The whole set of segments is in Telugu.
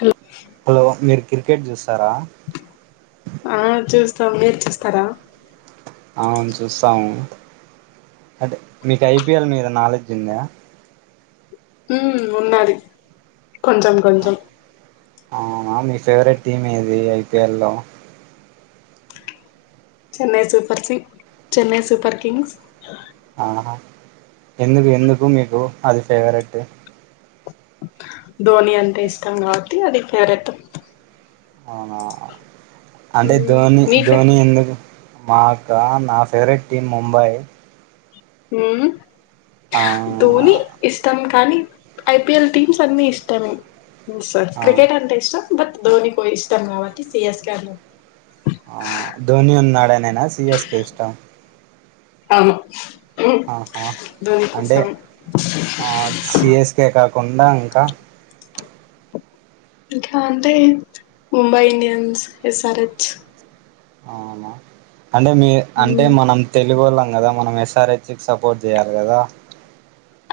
హలో హలో మీర్ క్రికెట్ జస్ ఆ చూస్ సో మీరు చూస్తారా అవును చూస్తాం అంటే మీకు ఐపీఎల్ మీద నాలెడ్జ్ ఉందా ఉమ్ ఉన్నాది కొంచెం కొంచం అవునా మీ ఫేవరెట్ టీమ్ ఏది ఐపీఎల్ లో చెన్నై సూపర్ సింగ్ చెన్నై సూపర్ కింగ్స్ ఆహా ఎందుకు ఎందుకు మీకు అది ఫేవరెట్ ధోని అంటే ఇష్టం కాబట్టి అది ఫేవరెట్ అవునా అంటే ఉమ్, ధోని మీ ఫే ధోని ఎందుక్ మాకా నా ఫేవరెట్ టీమ్ ముంబై హుమ్ ఆ ధోని ఇష్టం కానీ ఐపీఎల్ టీమ్స్ అన్నిఇష్టమే సార్ ఆ క్రికెట్ అంతే ఇష్ట బట్ దోని కో ఇష్టమం గావట్టి సిఎస్ కె ఆడినం ఆ ధోని ఉన్నాడనేనా సిఎస్కె ఇష్టం అవును మ్మ్ ఆహా ధోని అంటే కోసమే ఆ సిఎస్కే కా కొడా ఇంక ఇట్లా అంటే ముంబై ఇండియన్స్ ఎస్ఆర్ హెచ్ అవున అంటే మీ అంటే మ్మ్ మనం తెలుగోళం కదా మనం ఎస్ఆర్ హెచ్ కి సపోర్ట్ చేయాలి కదా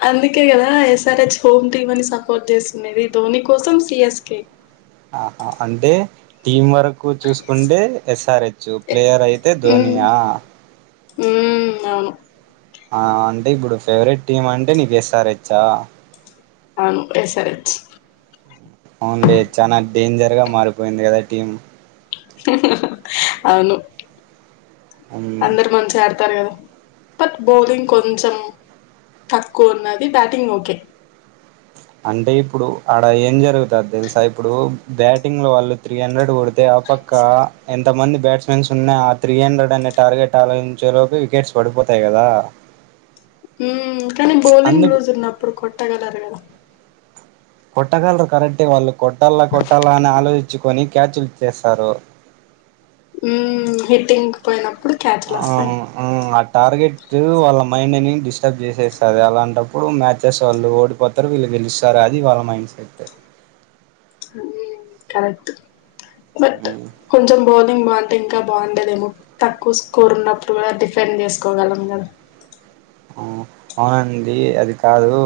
అందుకే కదా ఎస్ఆర్ హెచ్ హోమ్ టీమ్ అని సపోర్ట్ చేస్తుండది ధోని కోసం సి స్ కె ఆహా అంటే టీమ్ వర్క్ ఎక్కు చూసుకుంటే ఎస్ఆర్ హెచ్ ప్లేయర్ అయితే ధోనియా ఉ అవును ఆ అంటే ఇప్పుడు ఫేవరెట్ టీమ్ అంటే నీకు ఎస్ఆర్ హెచ్చా అవును ఎస్ ఆర్ హెచ్ అవునులే చాలా డేంజర్ గా మారిపోయింది కదా టీమ్ అవును ఉమ్, అందరు మంచిగా ఆడ్ కదా బట్ బౌలింగ్ కొంచెం తక్కువ ఉన్నది బ్యాటింగ్ ఓకే అంటే ఇప్పుడు అడ ఏం జరుగుతది తెలుసా ఇప్పుడు బ్యాటింగ్ లో వాళ్ళు త్రీ హండ్రెడ్ కొడితే ఆ పక్క ఎంత మంది బ్యాట్స్మెన్స్ ఉన్నాయి ఆ త్రీ హండ్రెడ్ అనే టార్గెట్ ఆలోచించేలోకి వికెట్స్ పడిపోతాయి కదా ఉ కానీ బౌలింగ్ అందుకు లూజ్ ఉన్నప్పుడు కొట్టగలరు కదా కొట్టగలరు కరెక్టే వాళ్ళు కొట్టాల కొట్టాల అని ఆలోచించుకొని క్యాచ్లు ఇచేస్తారు ఉ హిట్ంగ్ పోయిన ఆ ఉ టార్గెట్ వాళ్ళ మైండ్ ని డిస్టర్బ్ చేసేస్తుంది అలాంటప్పుడు మ్యాచెస్ వాళ్ళు ఓడిపోతారు వీళ్ళు గెలుస్తారు అది వాళ్ళ మైండ్ సెట్ కరెక్ట్ బట్ కొంచం బత్ బౌలింగ్ బాగుంటే ఇంకా బాగుండేదేమో తక్కువ స్కోర్ ఉన్నప్పుడు కూడా డిఫెండ్ చేసుకోగలం కదా ఆ అవునండి అది కాదు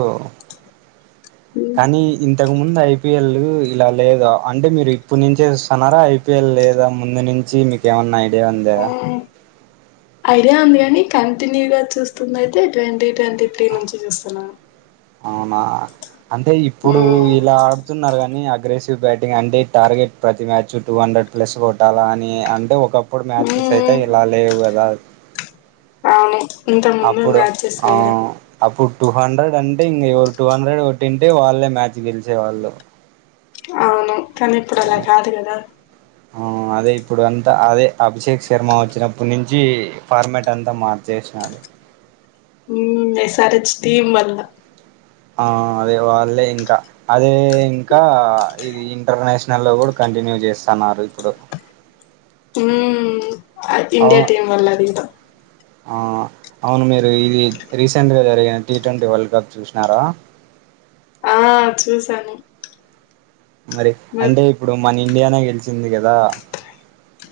హ్మ్. కానీ ఇంతకు ముందు ఐపిఎల్ ఇలా లేదా అంటే మీరు ఇప్పుడు నుంచేస్తునరా ఐపిఎల్ లేదా ముందు నుంచి మీకేమన్నా [unintelligible] ఐడియా ఉంది కానీ కంటిన్యూగా చూస్తుంది అయితే ట్వంటీ ట్వంటీ త్రీ నుంచి చూస్తునా అవునా అంటే ఇప్పుడు మ్మ్ ఇలా ఆడుతున్నారు కాని అ అగ్రెసివ్ బ్యాటింగ్ అంటే టార్గెట్ ప్రతి మ్యాచ్ టూ హండ్రెడ్ ప్లస్ కొట్టాలా అని అంటే ఒక అప్పుడు మ్యాచెస్ అయితే మ్మ్ ఇలా లేవు కదా అవును ఇంత ముందు అప్పుడు మ్యాచెస్ ఆ వేరు అప్పుడు టూ హండ్రెడ్ అంటే ఇంక ఎవరు టూ హండ్రెడ్ కొట్టింటే వాళ్ళు మ్యాచ్ గెలిచేవాళ్ళు అవును కాని ఇప్పుడు అలా కాదు గదా. ఆ అదే ఇప్పుడు అంతా అదే అభిషేక్ శర్మా వచ్చినప్పటి నుంచీ ఫార్మెట్ అంతా మార్చేశినారు. ఊ ఎస్ ఆర్ హెచ్ టీమ్ వళ్ళ. ఆ అదే వాళ్ళే ఇంకా. అదే ఇంకా ఇది ఇంటర్నేషనల్ లో గూడా కంటిన్యూ చేస్తాన్నారు ఇప్పుడు. హ్మూ ఇండీయా టీమ్ వల్ల అది ఇద అవ అవును మీరు ఇది రీసెంట్గా జరిగిన టీ ట్వంటీ వరల్డ్ కప్ చూశినారా. ఆ చూసాను. మరి మ అంటే ఇప్పుడు మన ఇండియానే గెలిచ్ చిందిగదా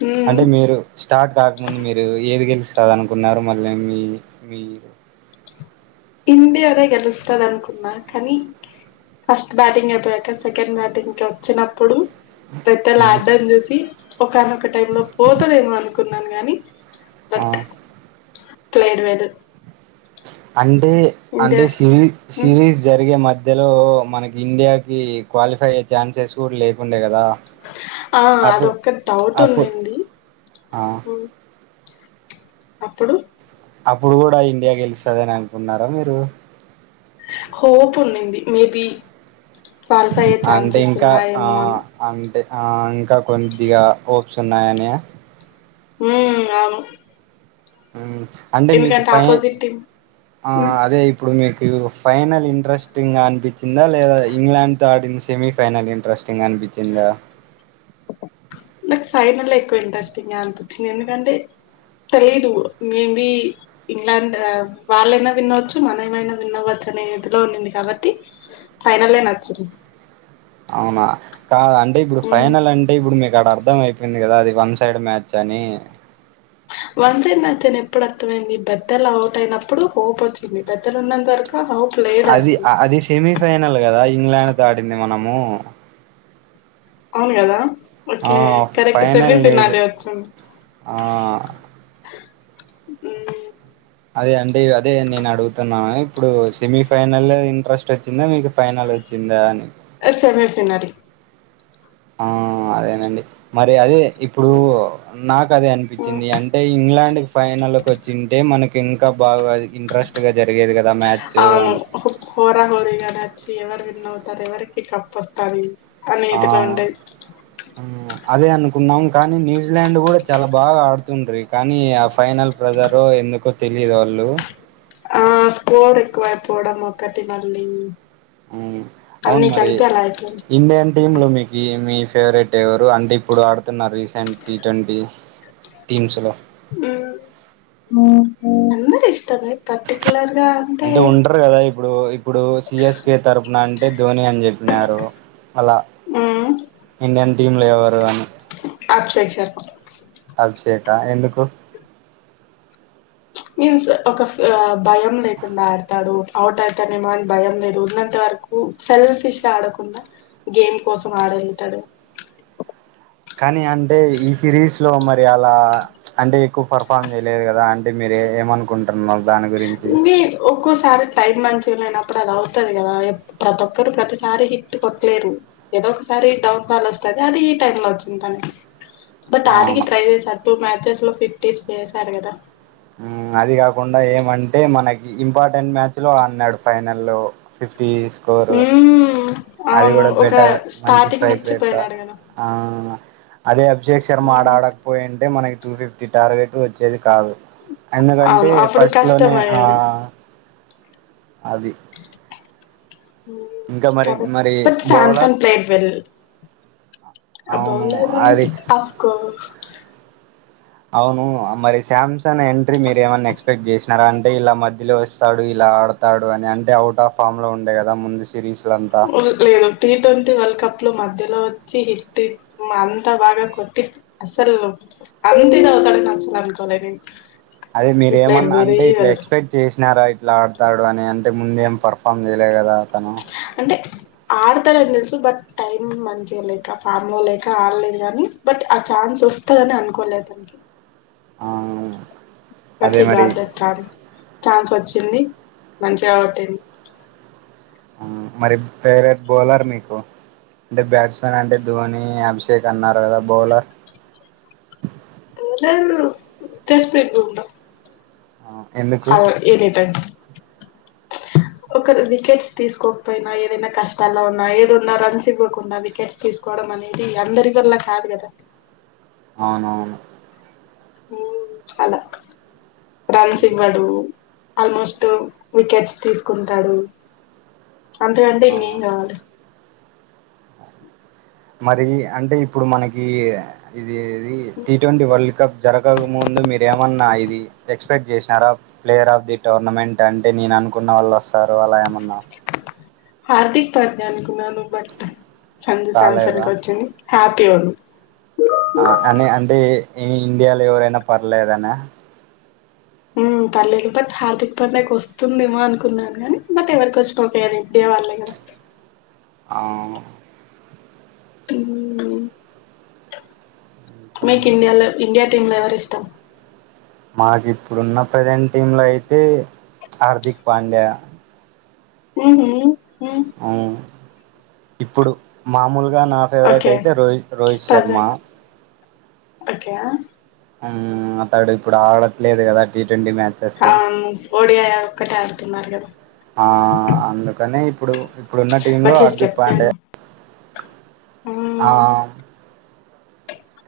మ్మ్ అంటే మీరు స్టార్ట్ కాకముందు మీరూ ఏది గెలిస్ స్తా దనుకున్నారు మళ్ళ మీ మీ ఇండియానే గెలుస్తాది అనుకున్నా కానీ, ఫస్ట్ బ్యాటింగ్ అయిపోయాక సెకండ్ బ్యాటింగ్ కొచ్చినప్పుడు. పెత్తా ఉమ్, లాడడం చూసి ఒకానొక టైం లో పోతదేమో అనుకున్నాను గానీ. ఆ క్లియర్ వెద అం టే అంటే సిరీ సిరీస్ జరిగే మధ్ మధ్యలో మనకి ఇండియాకీ క్వాలిఫై అయ్యే ఛాన్సెస్ కూడ లేకుండే గదా. ఆ అదొక్క డౌట్ అప్పుడు ఉండింది. ఆ ఊ అప్పుడు అప్పుడు గూడా ఇండియా గెలుస్తదనే అనుకున్నారా మీరూ. హోప్ ఉండింది. మేబీ అంటే ఇంకా ఆ అని అంటే ఆ ఇంకా కొంద్దిగా హోప్స్ ఉన్నాయనియా. ఊ అవును ఆ అంటే మీకు ఎందుకంటే ఫైఏ ఆపోజిట్ టీమ్ ఆ అదే ఇప్పుడు మీక్ [unintelligible] ఫైనల్ ఇంట్రెస్టింగ్ గా అనిపిచ్చిందా లేదా ఇంగ్లాండ్ తో ఆడింది సెమీఫైనల్ ఇంట్రెస్టింగా అనిపిచ్చిందా. ఫైనలే ఎక్కువ ఇంట్రెస్టింగా అనిపిచ్చింది. ఎందుకంటే తెలీదు మేబీ ఇంగ్లాండ్ ఆ వాళ్ళైనా విన్ అవ్యచ్చు మన మైనా విన్అవ్వచ్చు అనే ఇదిలో ఉండింది కాబట్టి ఫైనలే నచ్చింది. అవునా కాద్ అంటే ఇప్పుడు హ్మ్ ఫైనల్ అంటే ఇప్పుడు మీకు ఆడ అర్థం అయిపోయింది గదా అది. వన్ సైడ్ మ్యాచ్ అనీ వన్ సైడ్ మ్యాచ్ అని ఎప్పుడు అర్థమైంది బెద్దల్ అవుట్ అయినప్పుడు హోప్ వచ్చింది బెద్దల్ ఉన్నంత వరకు హోప్ లేదు అది అసలు అది సెమీఫైనల్ కదా ఇంగ్లాండ్ తో ఆడింది మనము అవును కదా ఆ ఓకే కరెక్ట్ ఫైనల్ సేఫర్ న్యూజి నాదే వచ్చింది ఆ ఉమ్ అదే అండి అదే నేను అడుగుతున్నా ఇప్పుడు సెమీ ఫైనల్ ఇంట్రెస్ట్ వచ్చిందా మీకు ఫైనల్ వచ్చిందా అని అ సేమి ఫైనల్ ఆ అదేనండి మరి అది ఇప్పుడు నాకు అదే అనిపించింది అంటే ఇంగ్లాండ్ ఫైనల్కి వచ్చింటే మనకి ఇంకా బాగా ఇంట్రెస్ట్ గా జరిగేది కదా మ్యాచ్ ఆ అని హోరా హోరిగా నచ్చి ఎవ ఎన్నవుతారు ఎవరికి కప్పొస్తారు ఆ అనేదిలు ఉంట ఆ, అదే అనుకున్నాం కానీ ఇంగ్లాండ్ కూడా చాలా బాగా ఆడుతుండ్రి కానీ ఆ ఫైనల్ ప్రజారొ ఎందుకో తెలియదు వాళ్ళు ఆ స్కోర్ ఎక్కువ అయిపోవడం ఒకటి మళ్లి అవున్ మరి అయిపోయింది ఇంన్ టీమ్లు మీకు మీ ఫేవరెట్ ఎవరు అంటే ఇప్పుడు ఆడుతున్నారు రీసెంట్ టీ ట్వంటీ టీమ్స్ లో ఉమ్ అ అందరి ఇష్ట అంటే ఉంటరు కదా ఇప్పుడు ఇప్పుడు సిఎస్కే తరపుున అంటే ధోని అని చెప్పి నారు అలా మ్మ్. ఇండియన్ టీంలు ఎవరు అని అభిషేక్ శర్మ అభిషేకా ఎందుకు మీన్స్ ఒక భయం లేకుండా ఆడతాడు అవుట్ అవుతానేమో అని భయం లేదు ఉన్నంత వరకు సెల్ఫిష్ ఆడకుండా గేమ్ కోసం ఆడతాడు కానీ అంటే ఈ సిరీస్ లో మరి అలా అంటే ఎక్కువ పర్ఫార్మ్ చేయలేదు కదా అంటే మీరు ఏమనుకుంటున్నారు దాని గురించి మీ ఒక్కోసారి టైం మంచి అయినప్పుడు అది అవుతది కదా ప్రతి ఒక్కరు ప్రతిసారి హిట్ కొట్టలేరు ఏదో ఒకసారి డౌన్ ఫాల్ వస్తది అది ఈ టైమ్ లో వచ్చింది తనే బట్ ఆగ అవును ట్రై సర్ మ బెస్ లో ఫిఫ్టీస్ చేసారు కదా అది కాకుండా ఏమంటే మనకి ఇంపార్టెంట్ మ్యాచ్ లో అన్నాడు ఫైనల్ లో ఫిఫ్టీ స్కోరు హ్మ్ అది అవును కూడా ఒక బెటర్ స్టార్టింగ్ ఇచ్చిపోయినారు కదా అ అదే అద్ భిషేక్ శర్మ ఆడ మ్మ్. ఆడకపోయింటే మనకి టూ ఫిఫ్టీ టార్గెట్ వచ్చేది కాదు ఎందుకంటే అవును అప్పుడు ఫస్ట్ లోనే ఆ కష్టమయ్యేది అది ఇంకా మరి కాబట్టి మరి but bowler Samsung play well అవును అబౌలర్ అది ఆఫ్కో అవును ఆ మరి శామ్స్ సన్ ఎంట్రీ మీరేమన్నా నెక్స్ ఎక్స్పెక్ట్ చేసినారా అంటే ఇలా మధ్యలో వస్తాడు ఇలా ఆడతాడు అని అంటే అవుట్ ఆఫ్ ఫామ్ లో ఉండే కదా ముందు సిరీస్ లేదు టీ ట్వంటీ వరల్డ్ కప్ లో మధ్య లో వచ్చి హిట్ అంతా బానే కొట్టి అసలు అంతిదవుతాడని అసలు అనుకోలే నిన్ అదే మీరేమన్నా అంటే ఇట్లా ఎక్స్పెక్ట్ చేసినారా ట్లా ఆడతాడు అని అంతకుముందెం పర్ఫామ్ చేయలే కదా అతను అంటే ఆడతాడని తెలుసు బట్ టైమ్ మంచిగా లేక ఫామ్ లో లేక ఆడలేదుగాని బట్ ఆ ఛాన్స్ వస్తదని అనుకోలే అతనికి ఆ బట్ అదే మరి [unintelligible] చాన్స్ వచ్ చ్చింది మంచిగ కొట్టిన్ హు మరి ఫేవరెట్ బౌలర్ మీకు అంటే బ్యాట్స్మెన్ అంటే ధోని అభిషేక్ అన్నారు కదా బౌలర్ బౌలర్ జె స్పీ బుమ్రా ఎందుకు హ ఏదేతన్ ఒక వికెట్స్ తీసుకోకపోయినా ఏదైనా కష్టాల్లో ఉన్నా ఏదున్నా రన్స్ ఇవ్వకుండా వికెట్స్ తీసుకోవడం అనేది అందరి వల్ల కాదు కదా అవునవును హు అలా రన్స్ ఇవ్వడు ఆల్మోస్ట్ వికెట్స్ తీసుకుంటాడు అంత కంటే ఆ, ఇంకేం కావాలి మరి అంటే ఇప్పుడు మనకి ఇది ఏదీ టీ ట్వంటీ వరల్డ్ కప్ జరగక ముందు మీరేమన్నా ఇది ఎక్స్పెక్ట్ చేసినారా ప్లేయర్ ఆఫ్ ది టోర్నమెంట్ అంటే నేను అనుకున్న వాళ్లోస్ స్తారు అలా ఏమన్నా హార్దిక్ పాండ్య అనుకున్నాను బట్ సంజు సంసన్ రాలేదా కొచ్చింది హ్యాపి గుండు ఆ అని అంటే ఇండియాలో ఎవరైనా పర్లేదనా హు పర్లేదు బట్ హార్దిక్ పాండ్య కొస్తుందేమో అని అనుకున్నా కాని బట్ ఎవరికి ఒచ్చిన ఓకే కద ఇండియా వాళ్ళే కద ఆ హ్మ్ ఇంకా మేక్ ఇండియాల ఇండియా టేవరిష్టం మాకు ఇప్పుడున్న ప్రజెంట్ టీమ్ లో అయితే హార్దిక్ పాండ్యా ఉహుమ్ అ ఇప్పుడు మామూలు గా నా ఫేవరెట్ ఓకే అయితే రోహిత్ రోహిత్ శర్మ ప్రజెంట్ ఓకే అతడు ఇప్పుడు ఆడట్లేదు కదా ట్ మ్యాచెస్ ఓడిఐ ఒక్కటే ఆడుతున్నారు కదా అందుకనే ఇప్పుడు ఇప్పుడున్న టీ లో but he's Hardik captain Pandya ఆ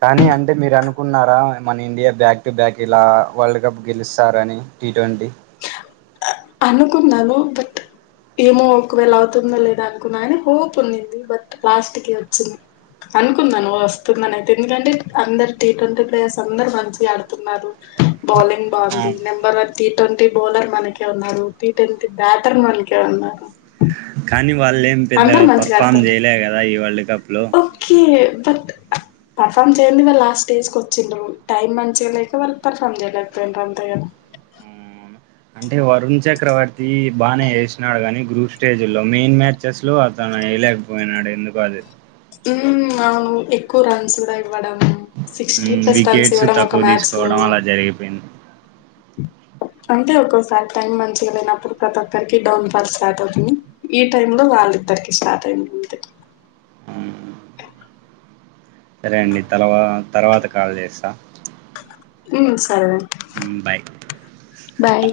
కానీ అంటే మీరు అనుకున్నారా మన ఇండియా బ్యాక్ టు బ్యాక్ ఇలా వరల్డ్ కప్ గెలుస్తారని టీ ట్వంటీ అనుకున్నాను బట్ ఏమో ఒకవేళ అవుతుందో లేదా అనుకున్నా అని హోప్ ఉందింది బట్ లాస్ట్ కి వచ్చింది అనుకున్నాను వస్తుందనయితే ఎందుకంటే అందరు టీ ట్వంటీ ప్లేయర్స్ అందరు మంచిగా ఆడుతున్నారు బౌలింగ్ బాగుంది ఉమ్ నెంబర్ వన్ టీ ట్వం గోదర్ మనకే ఉన్నారు టీ ట్వంటీ బెటర్ మనకే ఉన్నారు కానీ వాళ్ళేం పెద్దగా అందరు మంచిగా పర్ఫార్మ్ ఆడతారు చేయలే కదా ఇవళ్ళ ఓకే బట్ పెర్ఫర్మ్ చేయకుండా లాస్ట్ స్టేజ్ కీ వచ్చిండ్ర టైమ్ మంచిగా లేక వాళ్ళు పర్ఫార్మ్ చేయలేకపోయిండ్ర అంతేకద అంటే వరుణ్ చక్రవర్తి బాగానే వేసినాడు కానీ గ్రూప్ స్టేజ్ల్లో మెయిన్ మ్యాచెస్ లో అతను వేయలేకపోయినాడు ఎందుకు అది ఉ అవును ఎక్కువ రన్స్ ఇవ్వడం సిక్స్టీ ప్లస్ టమ్స్ వికెట్స్ ఇవ్వడం ఒక తక్కువ మ్యాచ్ లో తీసుకోవడం అలా జరిగిపోయింది అంటే ఒక్కోసారి టైం మంచిగా లేనప్పుడు ప్రతి ఒక్కరికి డౌన్ ఫాల్ స్టార్ట్ అవుతుంది ఈ టైంలో వాళ్ళిద్దరికి స్టార్ట్ అయి ఉంది సరే అండి తర్వా తర్వాత కాల్ చేస్తా ఇ సరే బాయ్ బాయ్